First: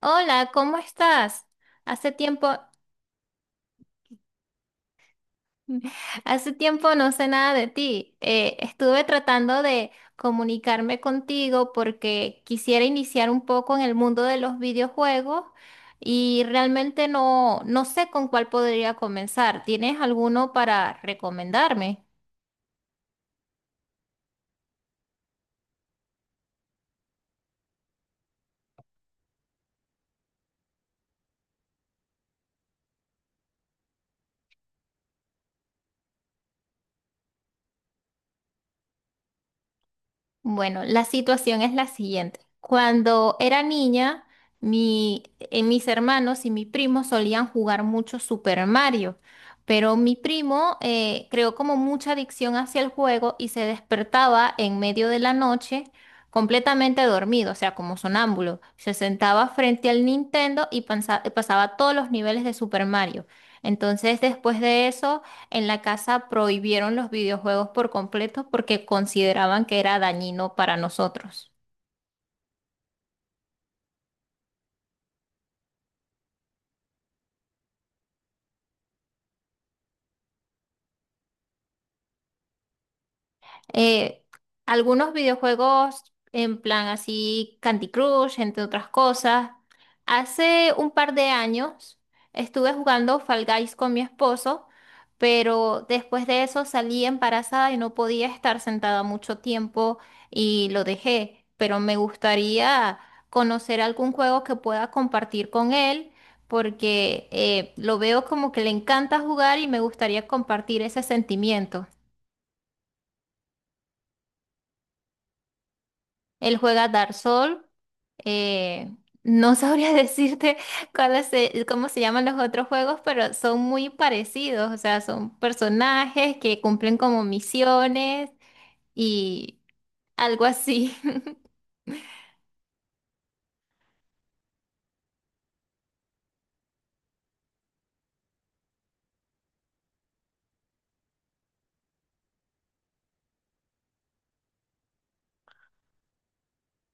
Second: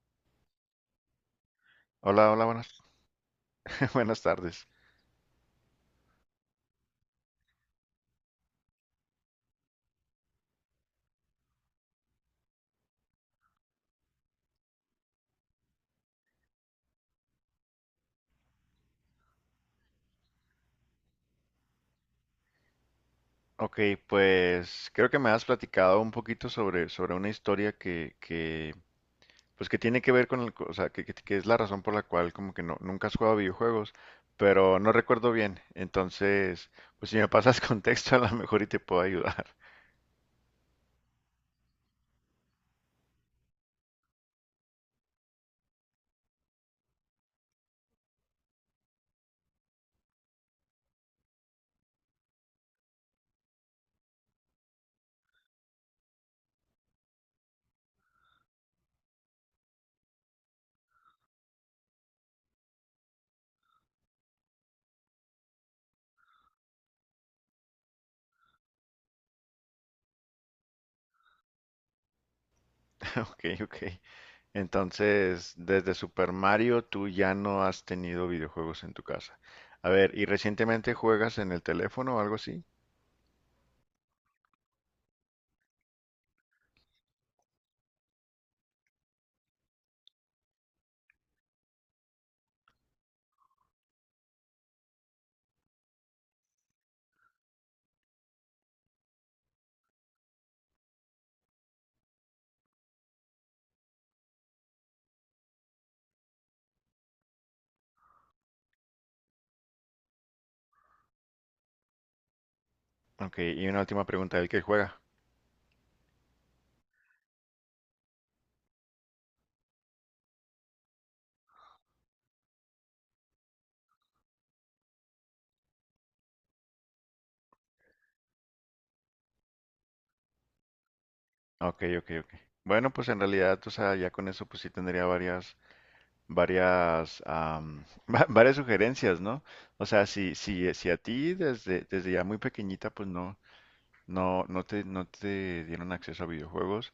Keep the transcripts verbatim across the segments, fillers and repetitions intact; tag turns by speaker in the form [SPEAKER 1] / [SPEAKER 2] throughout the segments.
[SPEAKER 1] Hola, ¿cómo estás? Hace
[SPEAKER 2] Hola, hola,
[SPEAKER 1] tiempo,
[SPEAKER 2] buenas, buenas tardes.
[SPEAKER 1] hace tiempo no sé nada de ti. Eh, estuve tratando de comunicarme contigo porque quisiera iniciar un poco en el mundo de los videojuegos y realmente no, no sé con cuál podría comenzar. ¿Tienes alguno para recomendarme?
[SPEAKER 2] Ok, pues creo que me has platicado un poquito sobre, sobre una historia que, que, pues que tiene que ver con el, co- o sea, que, que- que es la razón por la cual como que no, nunca has jugado videojuegos, pero no recuerdo bien. Entonces, pues si me pasas contexto a lo mejor y te puedo ayudar.
[SPEAKER 1] Bueno, la situación es la siguiente. Cuando era niña, mi, eh, mis hermanos y mi primo solían jugar mucho Super Mario, pero mi primo eh, creó como mucha adicción hacia el juego y se despertaba en medio de la noche completamente dormido, o sea, como sonámbulo. Se sentaba frente al Nintendo y pansa- pasaba todos los niveles de Super Mario. Entonces, después de eso, en la casa prohibieron los videojuegos por completo porque consideraban que era dañino para nosotros.
[SPEAKER 2] Ok, ok. Entonces, desde Super Mario tú ya no has tenido videojuegos en tu casa. A ver, ¿y recientemente juegas en el teléfono o algo así?
[SPEAKER 1] eh, Algunos videojuegos en plan así Candy Crush, entre otras cosas. Hace un par de años estuve jugando Fall Guys con mi esposo, pero después de eso salí embarazada y no podía estar sentada mucho tiempo y lo dejé. Pero me gustaría conocer algún juego que pueda compartir con él, porque eh, lo veo como que le encanta jugar y me gustaría compartir ese sentimiento.
[SPEAKER 2] Ok, y una última pregunta, ¿el que juega?
[SPEAKER 1] Él juega Dark Souls. Eh, no sabría decirte cuáles se- cómo se llaman los otros juegos, pero son muy parecidos, o sea, son personajes que cumplen como misiones y algo así.
[SPEAKER 2] Ok, ok, ok. Bueno, pues en realidad, o sea, ya con eso pues sí tendría varias, varias, am, va- varias sugerencias, ¿no? O sea, si, si, si a ti desde, desde ya muy pequeñita pues no, no, no te, no te dieron acceso a videojuegos,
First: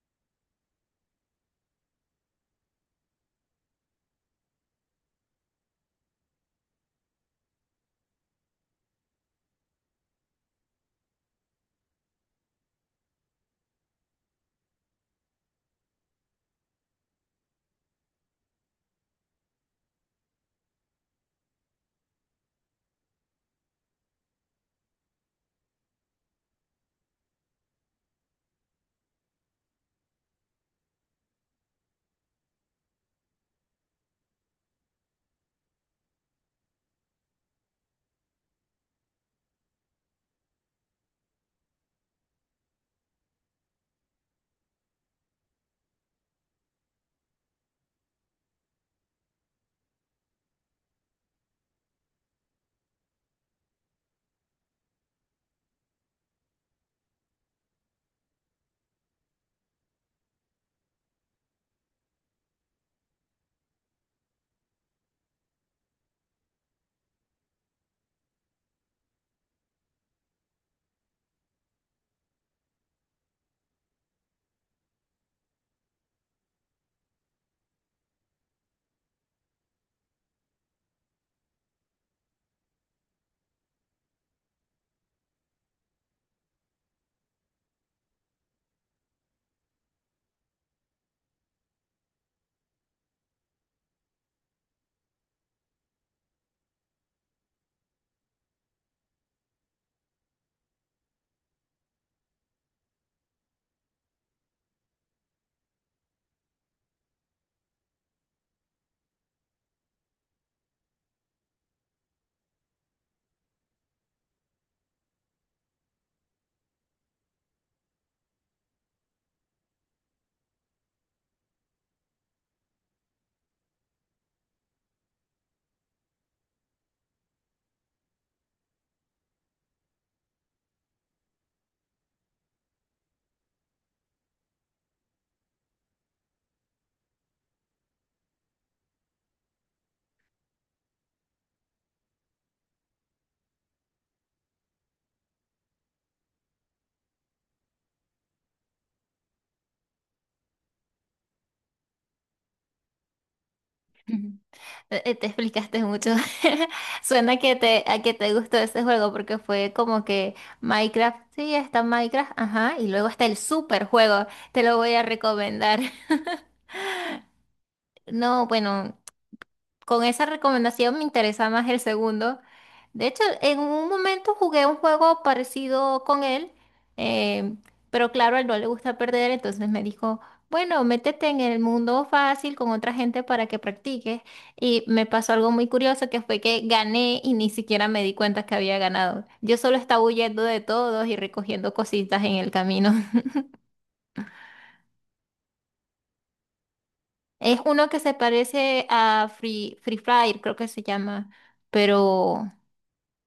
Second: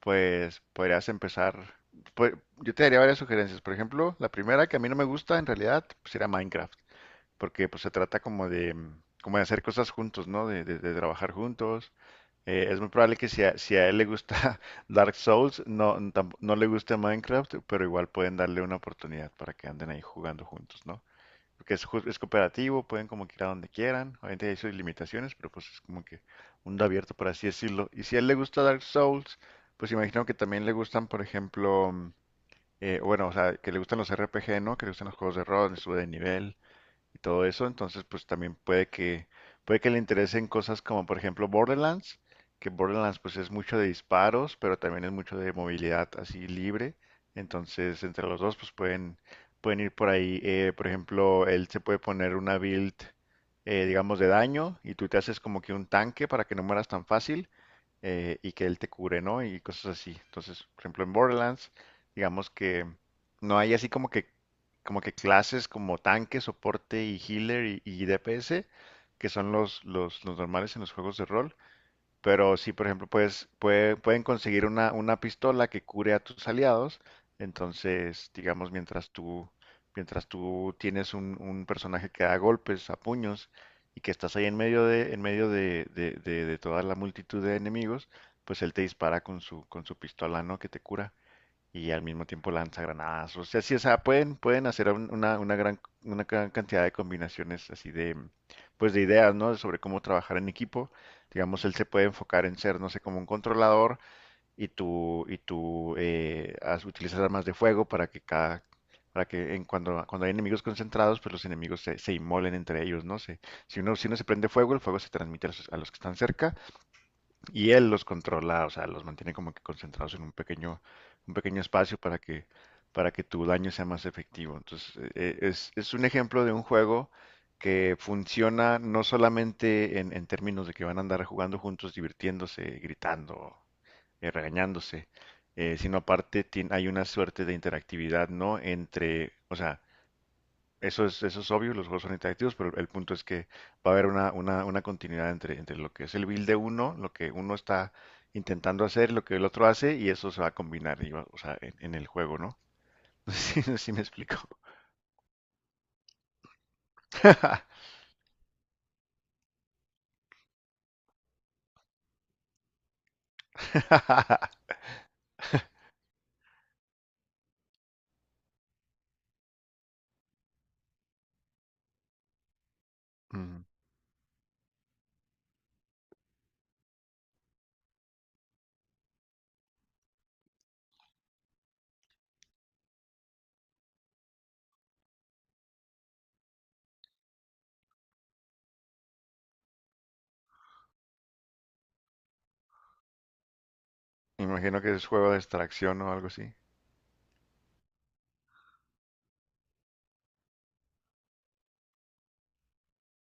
[SPEAKER 2] pues podrías empezar, pues yo te daría varias sugerencias. Por ejemplo, la primera que a mí no me gusta en realidad pues era Minecraft porque pues se trata como de, mm, como de hacer cosas juntos, ¿no? De, de- de trabajar juntos. Eh, es muy probable que si a, si a él le gusta Dark Souls, no, tamp- no le guste Minecraft, pero igual pueden darle una oportunidad para que anden ahí jugando juntos, ¿no? Porque es, ju- es cooperativo, pueden como que ir a donde quieran, obviamente hay sus limitaciones, pero pues es como que mundo abierto, por así decirlo. Y si a él le gusta Dark Souls, pues imagino que también le gustan, por ejemplo, mm, eh, bueno, o sea, que le gustan los R P G, ¿no? Que le gustan los juegos de rol, de sube de nivel y todo eso. Entonces, pues también puede que, puede que le interesen cosas como, por ejemplo, Borderlands, que Borderlands pues es mucho de disparos, pero también es mucho de movilidad así libre. Entonces, entre los dos pues pueden, pueden ir por ahí. Eh, por ejemplo, él se puede poner una build, eh, digamos, de daño y tú te haces como que un tanque para que no mueras tan fácil eh, y que él te cure, ¿no? Y cosas así. Entonces, por ejemplo, en Borderlands, digamos que no hay así como que, como que clases como tanque, soporte y healer y, y D P S, que son los, los, los normales en los juegos de rol, pero si, por ejemplo, puedes, puede- pueden conseguir una, una pistola que cure a tus aliados, entonces, digamos, mientras tú, mientras tú tienes un, un personaje que da golpes a puños y que estás ahí en medio de, en medio de, de, de- de toda la multitud de enemigos, pues él te dispara con su, con su pistola, ¿no? Que te cura y al mismo tiempo lanza granadas. O sea, sí, o sea, pueden, pueden hacer un- una, una gran, una gran cantidad de combinaciones así de, pues de ideas, ¿no? Sobre cómo trabajar en equipo. Digamos, él se puede enfocar en ser, no sé, como un controlador y tú, y tú eh, haz- utilizas armas de fuego para que cada, para que en cuando, cuando hay enemigos concentrados, pues los enemigos se, se inmolen entre ellos, ¿no? Se, si uno, si uno se prende fuego, el fuego se transmite a los, a los que están cerca y él los controla, o sea, los mantiene como que concentrados en un pequeño, un pequeño espacio para que, para que tu daño sea más efectivo. Entonces, e- e- es, es un ejemplo de un juego que funciona no solamente en, en términos de que van a andar jugando juntos, divirtiéndose, gritando, eh, regañándose, eh, sino aparte tien- hay una suerte de interactividad, ¿no? Entre, o sea, eso es, eso es obvio, los juegos son interactivos, pero el punto es que va a haber una, una, una continuidad entre, entre lo que es el build de uno, lo que uno está intentando hacer, lo que el otro hace, y eso se va a combinar, y va- o sea, en, en el juego, ¿no? Sí, sí me
[SPEAKER 1] Ujú.
[SPEAKER 2] explico.
[SPEAKER 1] Eh, Te explicaste mucho. Suena que te, a que te gustó ese juego porque fue como que Minecraft, sí, está Minecraft, ajá, y luego está el super juego, te lo voy a recomendar. No, bueno, con esa recomendación me interesa más el segundo. De hecho, en
[SPEAKER 2] Mm,
[SPEAKER 1] un momento jugué un juego parecido con él, eh, pero claro, a él no le gusta perder, entonces me dijo, bueno, métete en el mundo fácil con otra gente para que practiques. Y me pasó algo muy curioso que fue que gané y ni siquiera me di cuenta que había ganado. Yo solo estaba huyendo de todos y recogiendo cositas en el camino.
[SPEAKER 2] me imagino que es juego de extracción o algo así.
[SPEAKER 1] Es uno que se parece a Free, Free Fire, creo que se llama, pero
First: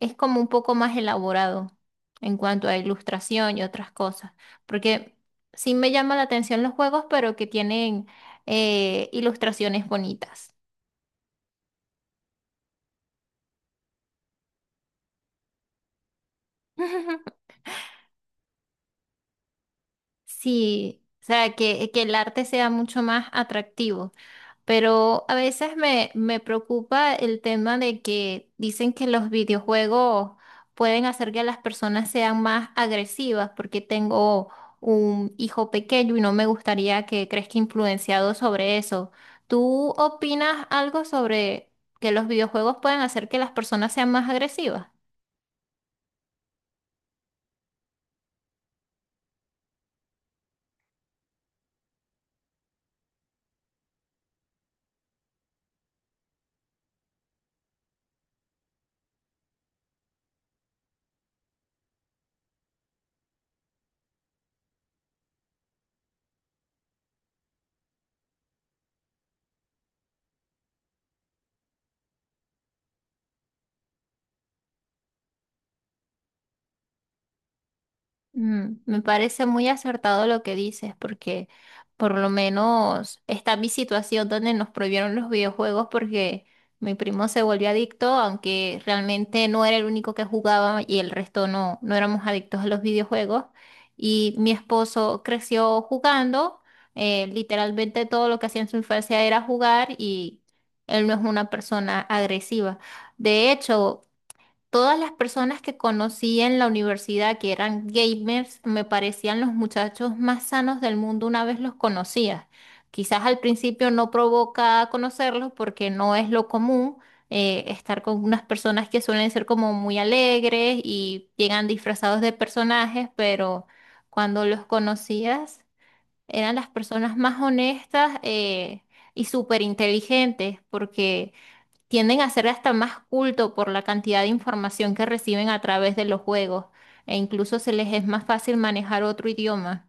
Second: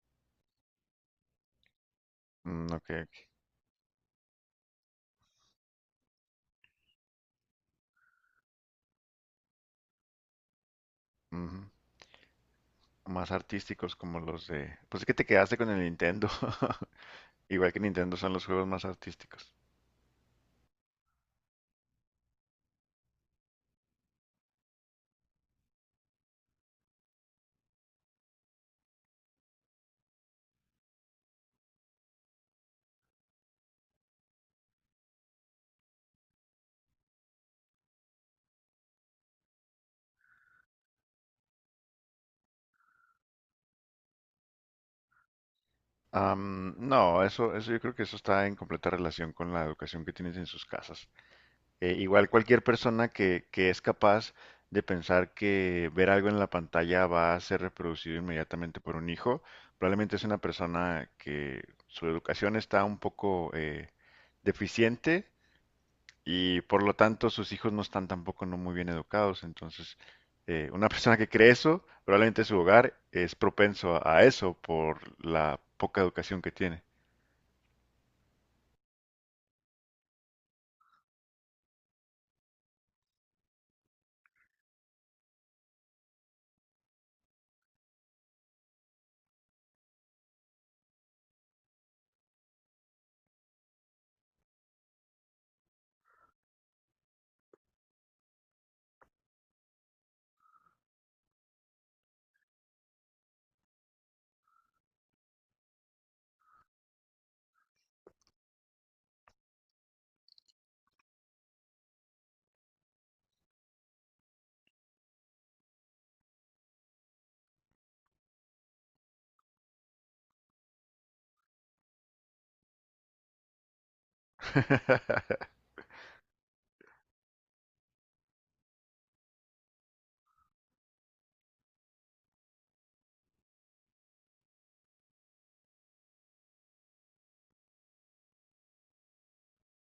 [SPEAKER 1] es como un poco más elaborado en cuanto
[SPEAKER 2] Mm,
[SPEAKER 1] a
[SPEAKER 2] ok, ok,
[SPEAKER 1] ilustración y otras cosas, porque sí me llama la atención los juegos, pero que tienen eh, ilustraciones bonitas.
[SPEAKER 2] ujú. Más artísticos como los de... Pues es que te quedaste con el Nintendo. Igual que Nintendo son los juegos más artísticos.
[SPEAKER 1] Sí, o sea, que, que el arte sea mucho más atractivo. Pero a veces me, me preocupa el tema de que dicen que los videojuegos pueden hacer que las personas sean más agresivas, porque tengo un hijo pequeño y no me gustaría que crezca influenciado sobre eso. ¿Tú opinas algo sobre que los videojuegos pueden hacer que las personas sean más agresivas?
[SPEAKER 2] Am, no, eso, eso yo creo que eso está en completa relación con la educación que tienes en sus casas. Eh, igual cualquier persona que, que es capaz de pensar que ver algo en la pantalla va a ser reproducido inmediatamente por un hijo, probablemente es una persona que su educación está un poco eh, deficiente y por lo tanto sus hijos no están tampoco no muy bien educados. Entonces, eh, una persona que cree eso, probablemente su hogar es propenso a a eso por la poca educación que tiene.
[SPEAKER 1] Mm, me parece muy acertado lo que dices, porque por lo menos está mi situación donde nos prohibieron los videojuegos porque mi primo se volvió adicto, aunque realmente no era el único que jugaba y el resto no, no éramos adictos a los videojuegos. Y mi esposo creció jugando, eh, literalmente todo lo que hacía en su infancia era jugar y él no es una persona agresiva. De hecho, todas las personas que conocí en la universidad que eran gamers me parecían los muchachos más sanos del mundo una vez los conocía. Quizás al principio no provoca conocerlos porque no es lo común, eh, estar con unas personas que suelen ser como muy alegres y llegan disfrazados de personajes, pero cuando los conocías eran las personas más honestas, eh, y súper inteligentes porque tienden a ser hasta más culto por la cantidad de información que reciben a través de los juegos e incluso se les es más fácil manejar otro idioma.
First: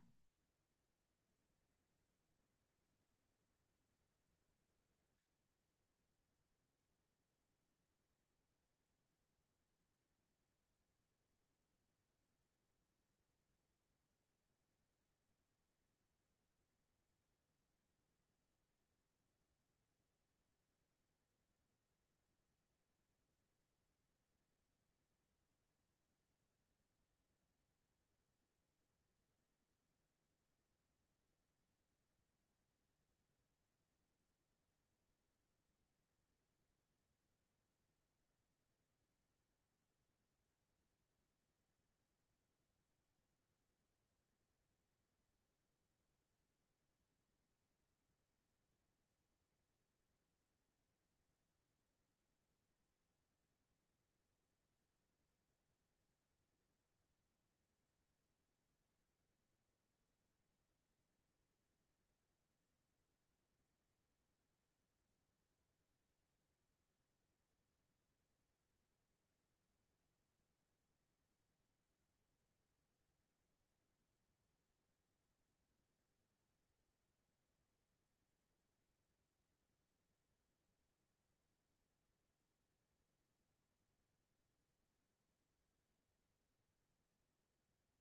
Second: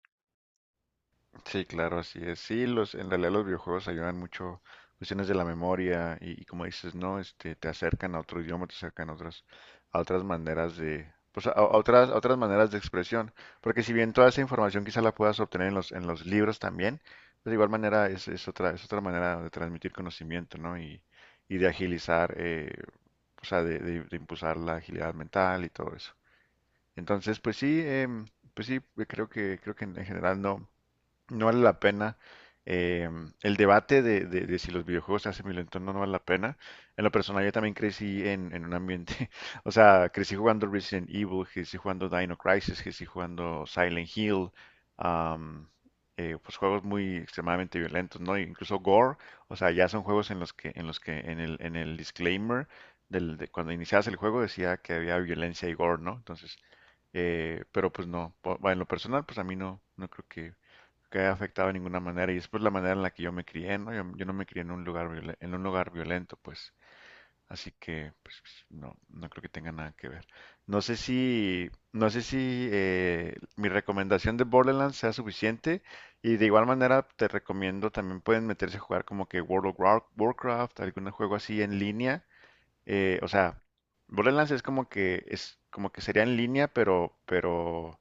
[SPEAKER 2] Sí, claro, así es. Sí, los, en realidad los videojuegos ayudan mucho cuestiones de la memoria y, y como dices, ¿no? Este, te acercan a otro idioma, te acercan a otras, a otras maneras de, pues a, a otras, a otras maneras de expresión. Porque si bien toda esa información quizá la puedas obtener en los, en los libros también, pues de igual manera es, es otra, es otra manera de transmitir conocimiento, ¿no? Y, y de agilizar, eh, o sea, de, de- de impulsar la agilidad mental y todo eso. Entonces, pues sí, em, pues sí, creo que, creo que en en general no. No vale la pena. eh, el debate de, de- de si los videojuegos se hacen violentos o no, no vale la pena. En lo personal, yo también crecí en, en un ambiente, o sea, crecí jugando Resident Evil, crecí jugando Dino Crisis, crecí jugando Silent Hill, am, eh, pues juegos muy extremadamente violentos, ¿no? Incluso Gore, o sea, ya son juegos en los que, en los que en el, en el disclaimer del, de cuando iniciabas el juego decía que había violencia y gore, ¿no? Entonces, eh, pero pues no, po- bueno, en lo personal, pues a mí no, no creo que que haya afectado de ninguna manera. Y es por la manera en la que yo me crié, ¿no? Yo, yo no me crié en un lugar violen- en un lugar violento, pues. Así que, pues, no, no creo que tenga nada que ver. No sé si, no sé si eh, mi recomendación de Borderlands sea suficiente. Y de igual manera te recomiendo también pueden meterse a jugar como que World of War- Warcraft, algún juego así en línea eh, o sea, Borderlands es como que es como que sería en línea, pero pero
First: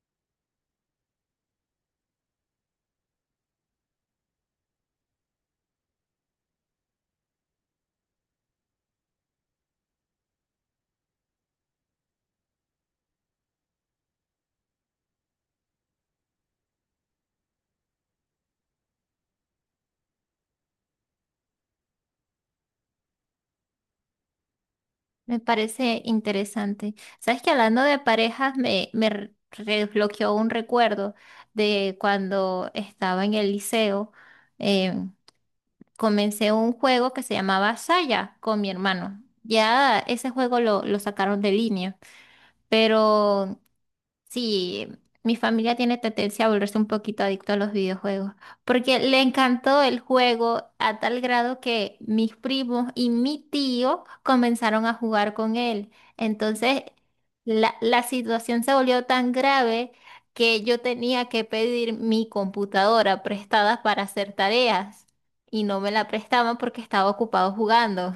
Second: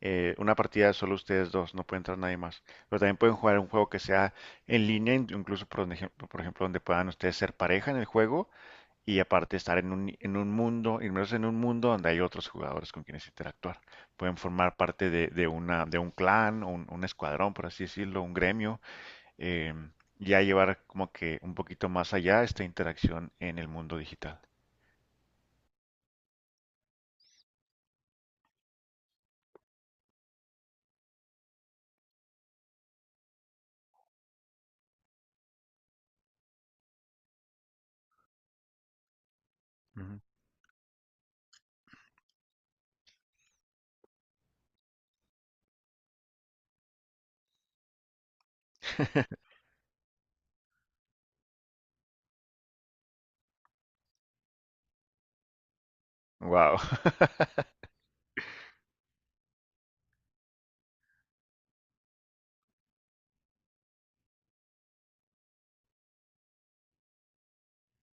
[SPEAKER 2] eh, una partida solo ustedes dos, no puede entrar nadie más. Pero también pueden jugar un juego que sea en línea, in- incluso por, un ejemplo, por ejemplo donde puedan ustedes ser pareja en el juego y aparte estar en un en un mundo, inmersos en un mundo donde hay otros jugadores con quienes interactuar. Pueden formar parte de, de una de un clan, un, un escuadrón, por así decirlo, un gremio. em, ya llevar como que un poquito más allá esta interacción en el mundo digital.
[SPEAKER 1] Me parece interesante. Sabes que hablando de parejas me, me re- desbloqueó un recuerdo de cuando estaba en el liceo. eh, Comencé un juego que se llamaba Saya con mi hermano. Ya ese juego lo, lo sacaron de línea, pero sí, mi familia tiene tendencia a volverse un poquito adicto a los videojuegos, porque le encantó el juego a tal grado que mis primos y mi tío comenzaron a jugar con él.
[SPEAKER 2] Wow.
[SPEAKER 1] Entonces, la, la situación se volvió tan grave que yo tenía que pedir mi computadora prestada para hacer tareas y no me la prestaban porque estaba ocupado jugando.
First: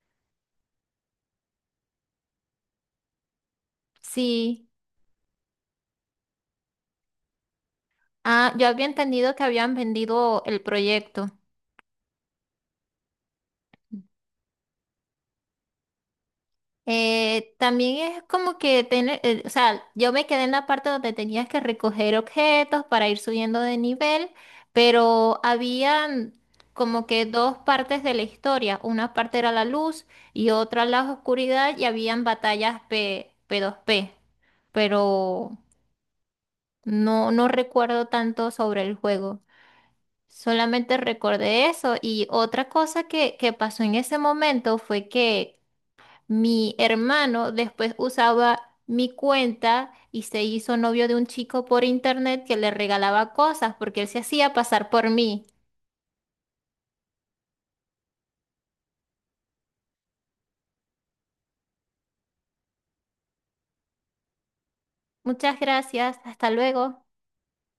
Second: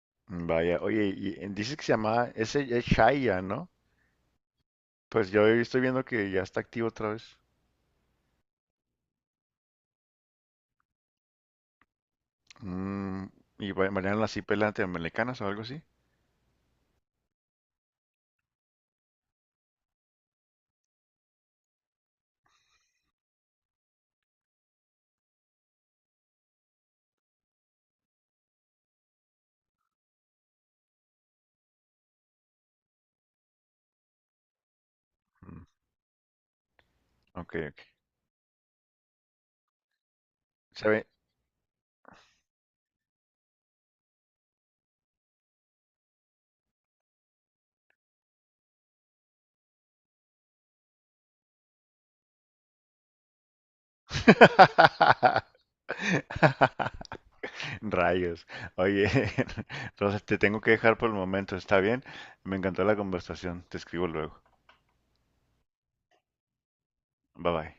[SPEAKER 2] Vaya, oye, y eh, dices que se llama, ese es Shaya, ¿no?
[SPEAKER 1] Sí,
[SPEAKER 2] Pues yo estoy viendo que ya está activo otra vez.
[SPEAKER 1] ah, yo había entendido que habían vendido el proyecto.
[SPEAKER 2] Mm, y va- bailaron así pelante americanas o algo así.
[SPEAKER 1] Eh, también es como que tener, eh, o sea, yo me quedé en la parte donde tenías que recoger objetos para ir subiendo de nivel, pero habían como que dos partes de la historia. Una parte era la luz y otra la oscuridad y habían batallas P, P2P, pero
[SPEAKER 2] Mm,
[SPEAKER 1] no, no
[SPEAKER 2] ok, ok.
[SPEAKER 1] recuerdo tanto sobre el juego.
[SPEAKER 2] Se
[SPEAKER 1] Solamente
[SPEAKER 2] ve.
[SPEAKER 1] recordé eso y otra cosa que, que pasó en ese momento fue que mi hermano después usaba mi cuenta y se hizo novio de un chico por internet que le regalaba cosas porque él se hacía pasar por mí.
[SPEAKER 2] Rayos. Oye, entonces te tengo que dejar por el momento, ¿está bien? Me encantó la conversación. Te escribo luego.
[SPEAKER 1] Muchas gracias, hasta luego.
[SPEAKER 2] Bye bye.